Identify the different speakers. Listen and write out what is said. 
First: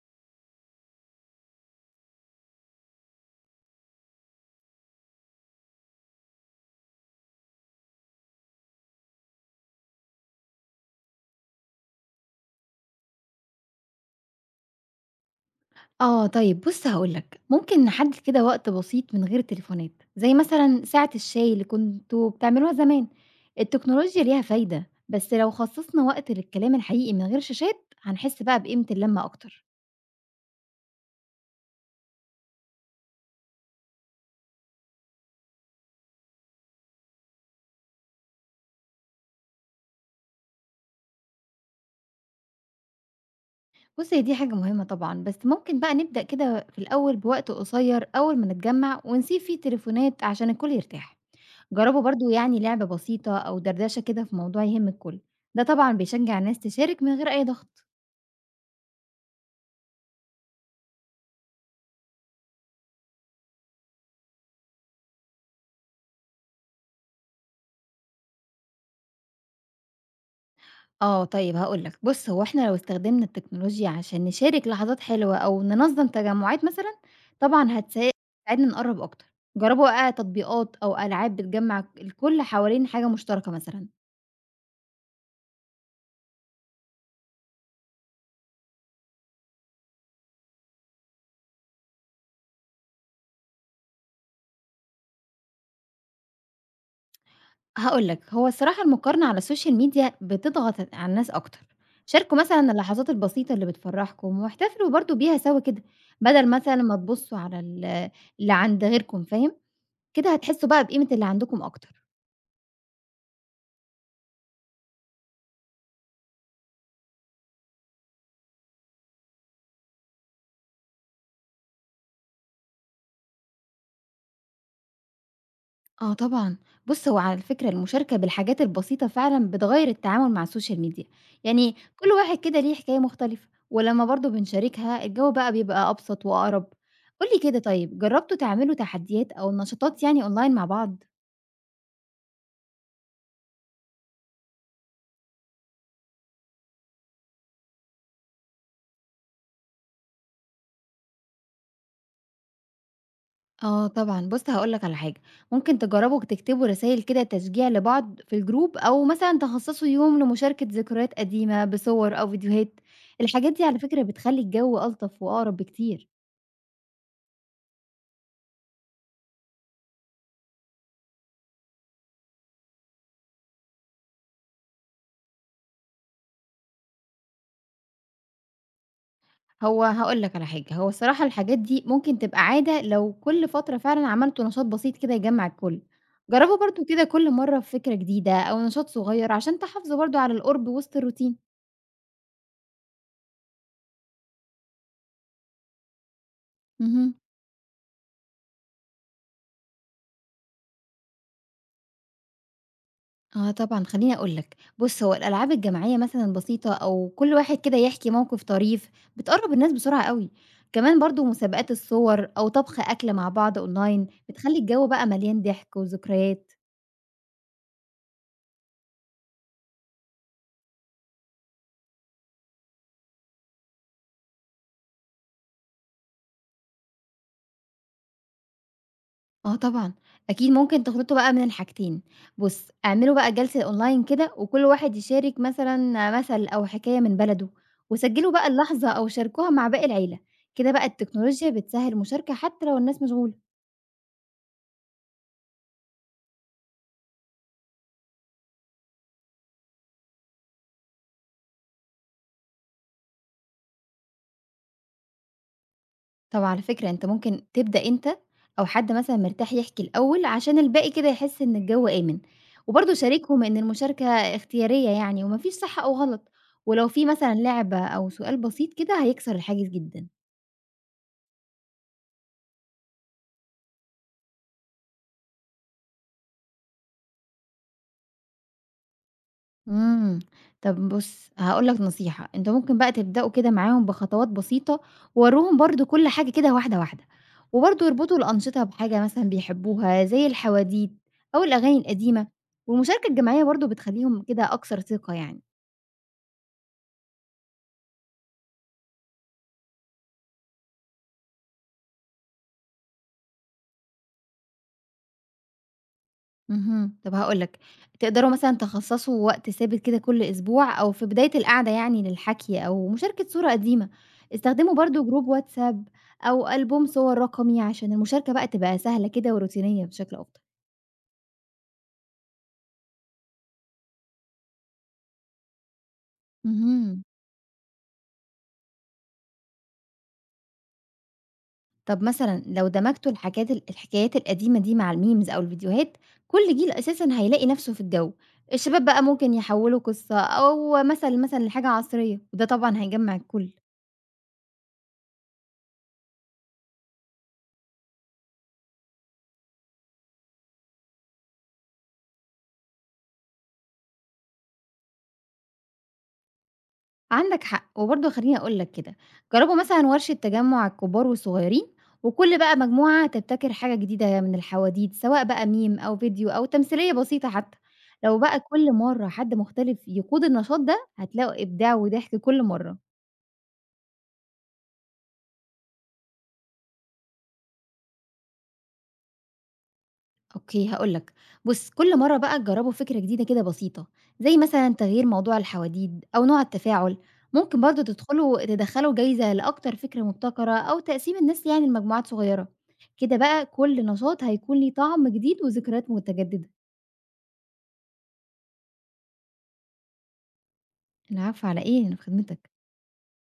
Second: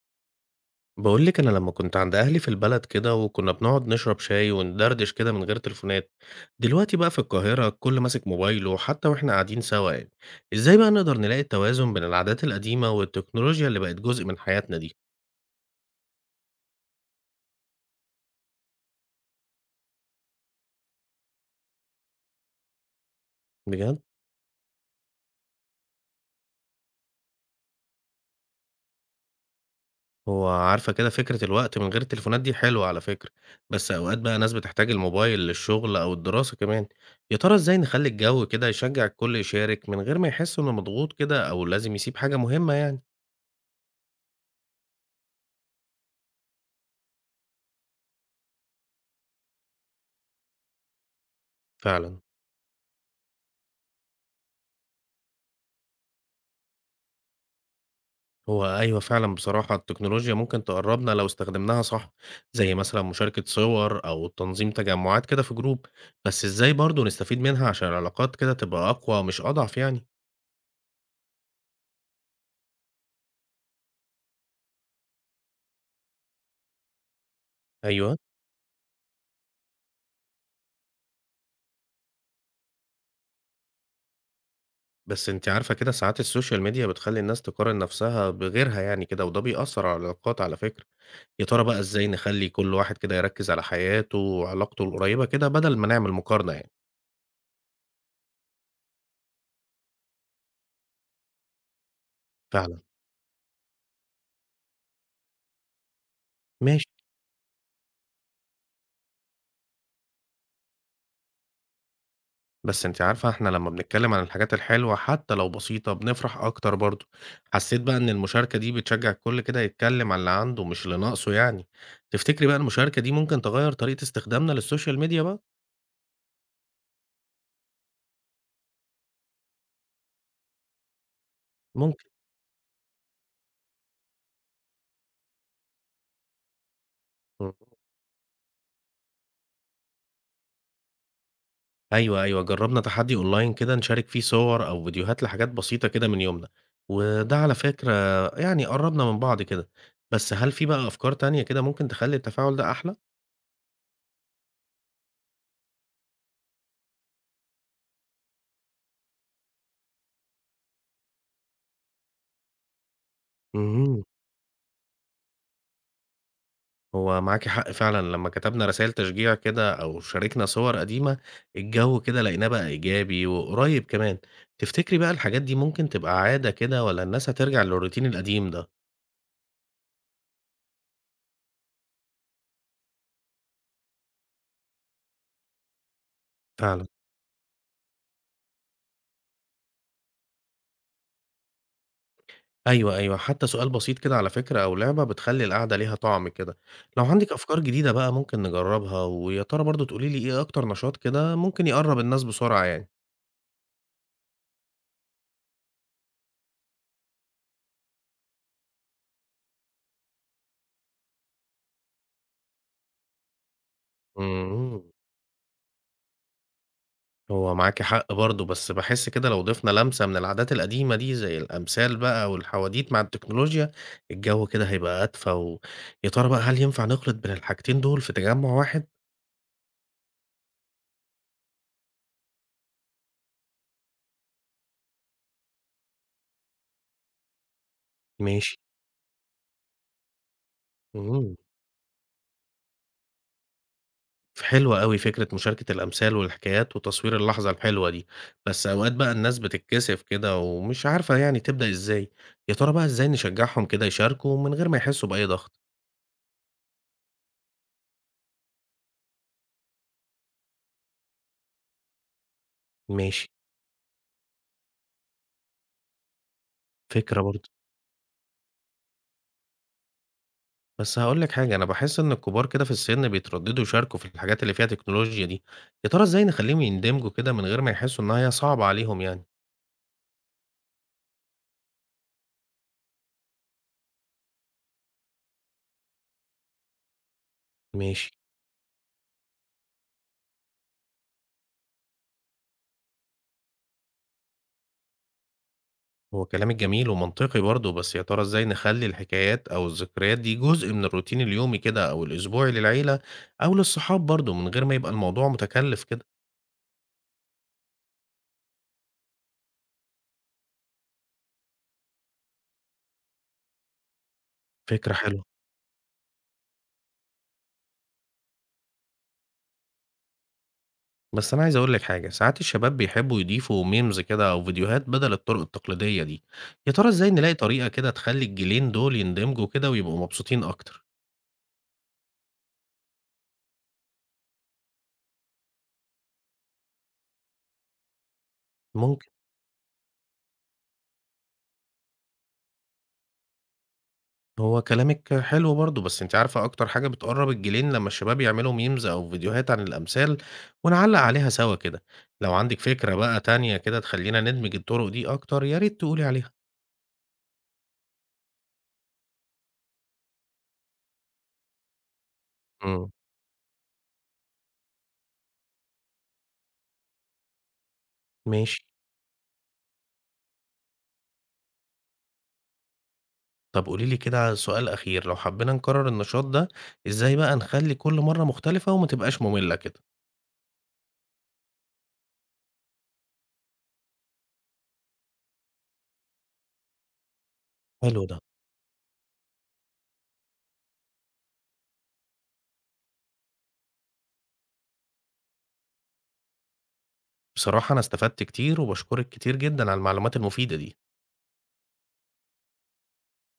Speaker 1: باقول لِك أنا لمّا كنت عند أهلي في البلد كده، وكنا بنقعد نشرب شاي وندردش كده من غير تليفونات، دلوقتي بقى في القاهرة الكل ماسك موبايله حتى وإحنا قاعدين سوا يعني، إزاي بقى نقدر نلاقي التوازن بين العادات القديمة والتكنولوجيا اللي بقت جزء من حياتنا دي؟
Speaker 2: آه طيب بُص هاقول لك، ممكن نحدد كده وقت بسيط من غير تليفونات، زي مثلًا ساعة الشاي اللي كنتم بتعملوها زمان،
Speaker 1: بجد،
Speaker 2: التكنولوجيا ليها فايدة، بس لو خصصنا وقت للكلام الحقيقي من غير شاشات، هنحس بقى بقيمة اللمة أكتر.
Speaker 1: هو عارفة كده فكرة الوقت من غير التليفونات دي حلوة على فكرة، بس أوقات بقى ناس بتحتاج الموبايل للشغل أو الدراسة كمان، يا ترى إزاي نخلّي الجو كده يشجع الكل يشارك من غير ما يحس إنه مضغوط كده أو لازم يسيب حاجة مهمة يعني؟
Speaker 2: بُص هي دي حاجة مهمة طبعًا، بس ممكن بقى نبدأ كده في الأول بوقت قصير أول ما نتجمع ونسيب فيه التليفونات عشان الكل يرتاح. جربوا
Speaker 1: فعلًا.
Speaker 2: برضه يعني لعبة بسيطة أو دردشة كده في موضوع يهم الكل، ده طبعًا بيشجع الناس تشارك من غير أي ضغط.
Speaker 1: هو أيوه فعلًا بصراحة التكنولوجيا ممكن تقرّبنا لو استخدمناها صح، زي مثلًا مشاركة صور أو تنظيم تجمعات كده في جروب، بس إزاي برضه نستفيد منها عشان العلاقات كده تبقى أقوى مش أضعف يعني؟
Speaker 2: آه، طيب هاقول لك، بُص هو إحنا لو استخدمنا التكنولوجيا عشان نشارك لحظات حلوة أو ننظم تجمعات مثلًا، طبعًا
Speaker 1: أيوه،
Speaker 2: تساعدنا نقرّب أكتر، جربوا بقى تطبيقات أو ألعاب بتجمّع الكل حوالين حاجة مشتركة مثلًا،
Speaker 1: بس أنتِ عارفة كده ساعات السوشيال ميديا بتخلّي الناس تقارن نفسها بغيرها يعني كده وده بيأثّر على العلاقات على فكرة، يا ترى بقى إزاي نخلّي كل واحد كده يركّز على حياته وعلاقته القريبة كده بدل ما نعمل مقارنة يعني؟
Speaker 2: هاقول لك هو الصراحة المقارنة على السوشيال ميديا بتضغط على الناس أكتر، شاركوا مثلًا
Speaker 1: فعلًا،
Speaker 2: اللحظات البسيطة اللي بتفرّحكم واحتفلوا برضه بيها سوا كده، بدل مثلًا
Speaker 1: ماشي.
Speaker 2: ما تبصوا على اللي عند غيركم فاهم؟ كده هتحسوا بقى بقيمة اللي عندكم أكتر.
Speaker 1: بس أنتِ عارفة إحنا لمّا بنتكلم عن الحاجات الحلوة حتى لو بسيطة بنفرح أكتر برضه، حسيت بقى إن المشاركة دي بتشجّع الكل كده يتكلم عن اللي عنده مش اللي ناقصه يعني، تفتكري بقى المشاركة دي ممكن تغيّر طريقة استخدامنا للسوشيال ميديا بقى؟
Speaker 2: آه طبعًا، بُص هو على فكرة المشاركة بالحاجات البسيطة فعلًا بتغيّر التعامل مع السوشيال ميديا، يعني
Speaker 1: ممكن،
Speaker 2: كل واحد كده ليه حكاية مختلفة، ولمّا برضه بنشاركها الجو بقى بيبقى أبسط وأقرب. قُل لي
Speaker 1: إمم،
Speaker 2: كده طيب جرّبتوا تعملوا تحديات أو نشاطات يعني أونلاين مع بعض؟
Speaker 1: أيوه، جرّبنا تحدي أونلاين كده نشارك فيه صور أو فيديوهات لحاجات بسيطة كده من يومنا، وده على فكرة يعني قرّبنا من بعض كده، بس هل في بقى أفكار تانية كده ممكن تخلّي التفاعل ده أحلى؟
Speaker 2: آه طبعًا، بُص هاقول لك على حاجة، ممكن تجرّبوا تكتبوا رسايل كده تشجيع لبعض في الجروب، أو مثلًا تخصصوا يوم لمشاركة ذكريات قديمة بصور أو فيديوهات، الحاجات دي على فكرة
Speaker 1: اهم.
Speaker 2: بتخلّي الجو ألطف وأقرب بكتير.
Speaker 1: هو معاكِ حق فعلًا، لمّا كتبنا رسايل تشجيع كده أو شاركنا صور قديمة، الجو كده لقيناه بقى إيجابي وقريب كمان. تفتكري بقى الحاجات دي ممكن تبقى عادة كده والّا الناس هترجع للروتين القديم ده؟
Speaker 2: هو هاقول لك على حاجة، هو الصراحة الحاجات دي ممكن تبقى عادة لو كل فترة فعلًا عملتوا نشاط بسيط كده يجمّع الكل، جرّبوا برضه
Speaker 1: فعلًا.
Speaker 2: كده كل مرّة بفكرة جديدة أو نشاط صغير عشان تحافظوا برضه على القرب وسط الروتين.
Speaker 1: أيوه، حتى سؤال بسيط كده على فكرة أو لعبة بتخلّي القعدة ليها طعم كده. لو
Speaker 2: اهم.
Speaker 1: عندِك أفكار جديدة بقى ممكن نجربها ويا ترى برضه تقولي لي إيه أكتر نشاط كده ممكن يقرّب الناس بسرعة يعني؟
Speaker 2: آه طبعًا خلّيني أقول لك، بُص هو الألعاب الجماعية مثلًا البسيطة أو كل واحد كده يحكي موقف طريف بتقرّب الناس بسرعة أوي، كمان برضه مسابقات الصور أو طبخ أكل مع بعض أونلاين بتخلّي
Speaker 1: إمم.
Speaker 2: الجو بقى مليان ضحك وذكريات.
Speaker 1: هو معاكِ حق برضه، بس باحس كده لو ضِفنا لمسة من العادات القديمة دي، زي الأمثال بقى والحواديت مع التكنولوجيا، الجو كده هيبقى أدفى يا ترى بقى هل ينفع نخلط بين الحاجتين دول في تجمُّع واحد؟
Speaker 2: آه طبعًا، أكيد ممكن تخلطوا بقى من الحاجتين، بُص اعملوا بقى جلسة أونلاين كده وكل واحد يشارك مثلًا مثل أو حكاية من بلده، وسجلوا بقى
Speaker 1: ماشي،
Speaker 2: اللحظة أو شاركوها مع باقي العيلة، كده بقى
Speaker 1: إمم،
Speaker 2: التكنولوجيا بتسهّل المشاركة حتى لو الناس مشغولة.
Speaker 1: حلوة أوي فكرة مشاركة الأمثال والحكايات وتصوير اللحظة الحلوة دي، بس أوقات بقى الناس بتتكسف كده ومش عارفة يعني تبدأ إزاي، يا ترى بقى إزاي نشجّعهم كده يشاركوا من غير ما يحسّوا بأي ضغط؟
Speaker 2: طب على فكرة أنت ممكن تبدأ أنت أو حد مثلًا مرتاح يحكي الأول عشان الباقي كده يحس إن الجو آمن، وبرضه
Speaker 1: ماشي،
Speaker 2: شاركهم إن المشاركة اختيارية يعني وما فيش صح أو غلط، ولو في
Speaker 1: فكرة
Speaker 2: مثلًا
Speaker 1: برضه.
Speaker 2: لعبة أو سؤال بسيط كده هيكسر الحاجز جدًا.
Speaker 1: بس هاقول لك حاجة، أنا باحس إن الكبار كده في السن بيترددوا يشاركوا في الحاجات اللي فيها تكنولوجيا دي، يا ترى إزاي نخلّيهم يندمجوا كده من غير ما يحسوا إنها هي صعبة عليهم يعني؟
Speaker 2: إمم. طب بُص، هاقول لك نصيحة، أنت ممكن بقى تبدأوا كده معاهم بخطوات بسيطة، ووروهم برضه كل حاجة كده واحدة، واحدة، وبرضه
Speaker 1: ماشي،
Speaker 2: اربطوا الأنشطة بحاجة مثلًا بيحبوها زي الحواديت أو الأغاني القديمة، والمشاركة الجماعية برضه بتخلّيهم كده أكثر ثقة يعني.
Speaker 1: هو كلامك جميل ومنطقي برضه، بس يا ترى إزاي نخلّي الحكايات أو الذكريات دي جزء من الروتين اليومي كده أو الأسبوعي للعيلة أو للصحاب برضه من غير ما يبقى الموضوع متكلف كده؟
Speaker 2: اهم. طب هاقول لك، تقدروا مثلًا تخصصوا وقت ثابت كده كل أسبوع أو في بداية القعدة يعني للحكي أو مشاركة صورة قديمة. استخدموا
Speaker 1: فكرة
Speaker 2: برضه
Speaker 1: حلوة.
Speaker 2: جروب واتساب أو ألبوم صور رقمي عشان المشاركة بقى تبقى سهلة كده وروتينية بشكل أفضل.
Speaker 1: بس أنا عايز أقول لِك حاجة، ساعات الشباب بيحبّوا يضيفوا memes كده أو فيديوهات بدل الطرق التقليدية دي، يا ترى
Speaker 2: اهم.
Speaker 1: إزاي نلاقي طريقة كده تخلّي الجيلين دول يندمجوا كده ويبقوا مبسوطين أكتر؟
Speaker 2: طب مثلًا لو دمجتوا الحاجات ال الحكايات القديمة دي مع الmemes أو الفيديوهات، كل جيل أساسًا هيلاقي نَفْسه في الجو. الشباب بقى
Speaker 1: ممكن،
Speaker 2: ممكن يحوّلوا قصة أو مثل مثلًا لحاجة عصرية، وده طبعًا هيجمّع الكل.
Speaker 1: هو كلامِك حلو برضه، بس أنتِ عارفة أكتر حاجة بتقرّب الجيلين لمّا الشباب يعملوا memes أو فيديوهات عن الأمثال ونعلّق عليها سوا كده، لو عندِك فكرة بقى تانية كده تخلّينا ندمج الطرق دي أكتر يا ريت تقولي عليها.
Speaker 2: عندك حق، وبرضه خلّيني أقول لك كده، جرّبوا مثلًا ورشة تجمُّع الكبار والصغيرين، وكل بقى
Speaker 1: إمم،
Speaker 2: مجموعة تبتكر حاجة جديدة من الحواديت، سواء بقى meme أو فيديو أو تمثيلية بسيطة حتى. لو بقى
Speaker 1: ماشي.
Speaker 2: كل مرّة حد مختلف يقود النشاط ده، هتلاقوا إبداع وضحك كل مرّة.
Speaker 1: طب قولي لي كده سؤال أخير، لو حبينا نكرر النشاط ده، إزاي بقى نخلّي كل مرة مختلفة وما تبقاش مملة كده؟
Speaker 2: أوكي هاقول لك، بُص كل مرّة بقى تجرّبوا فكرة جديدة كده بسيطة، زي مثلًا تغيير موضوع الحواديد أو نوع التفاعل، ممكن برضه
Speaker 1: حلو ده.
Speaker 2: تدخّلوا جايزة لأكتر فكرة مبتكرة أو تقسيم الناس يعني لمجموعات صغيّرة، كده بقى كل نشاط هيكون ليه طعم جديد وذكريات متجددة.
Speaker 1: بصراحة أنا استفدت كتير وباشكرِك كتير جدًا على المعلومات المفيدة دي.
Speaker 2: العفو على إيه، أنا في خدمتك.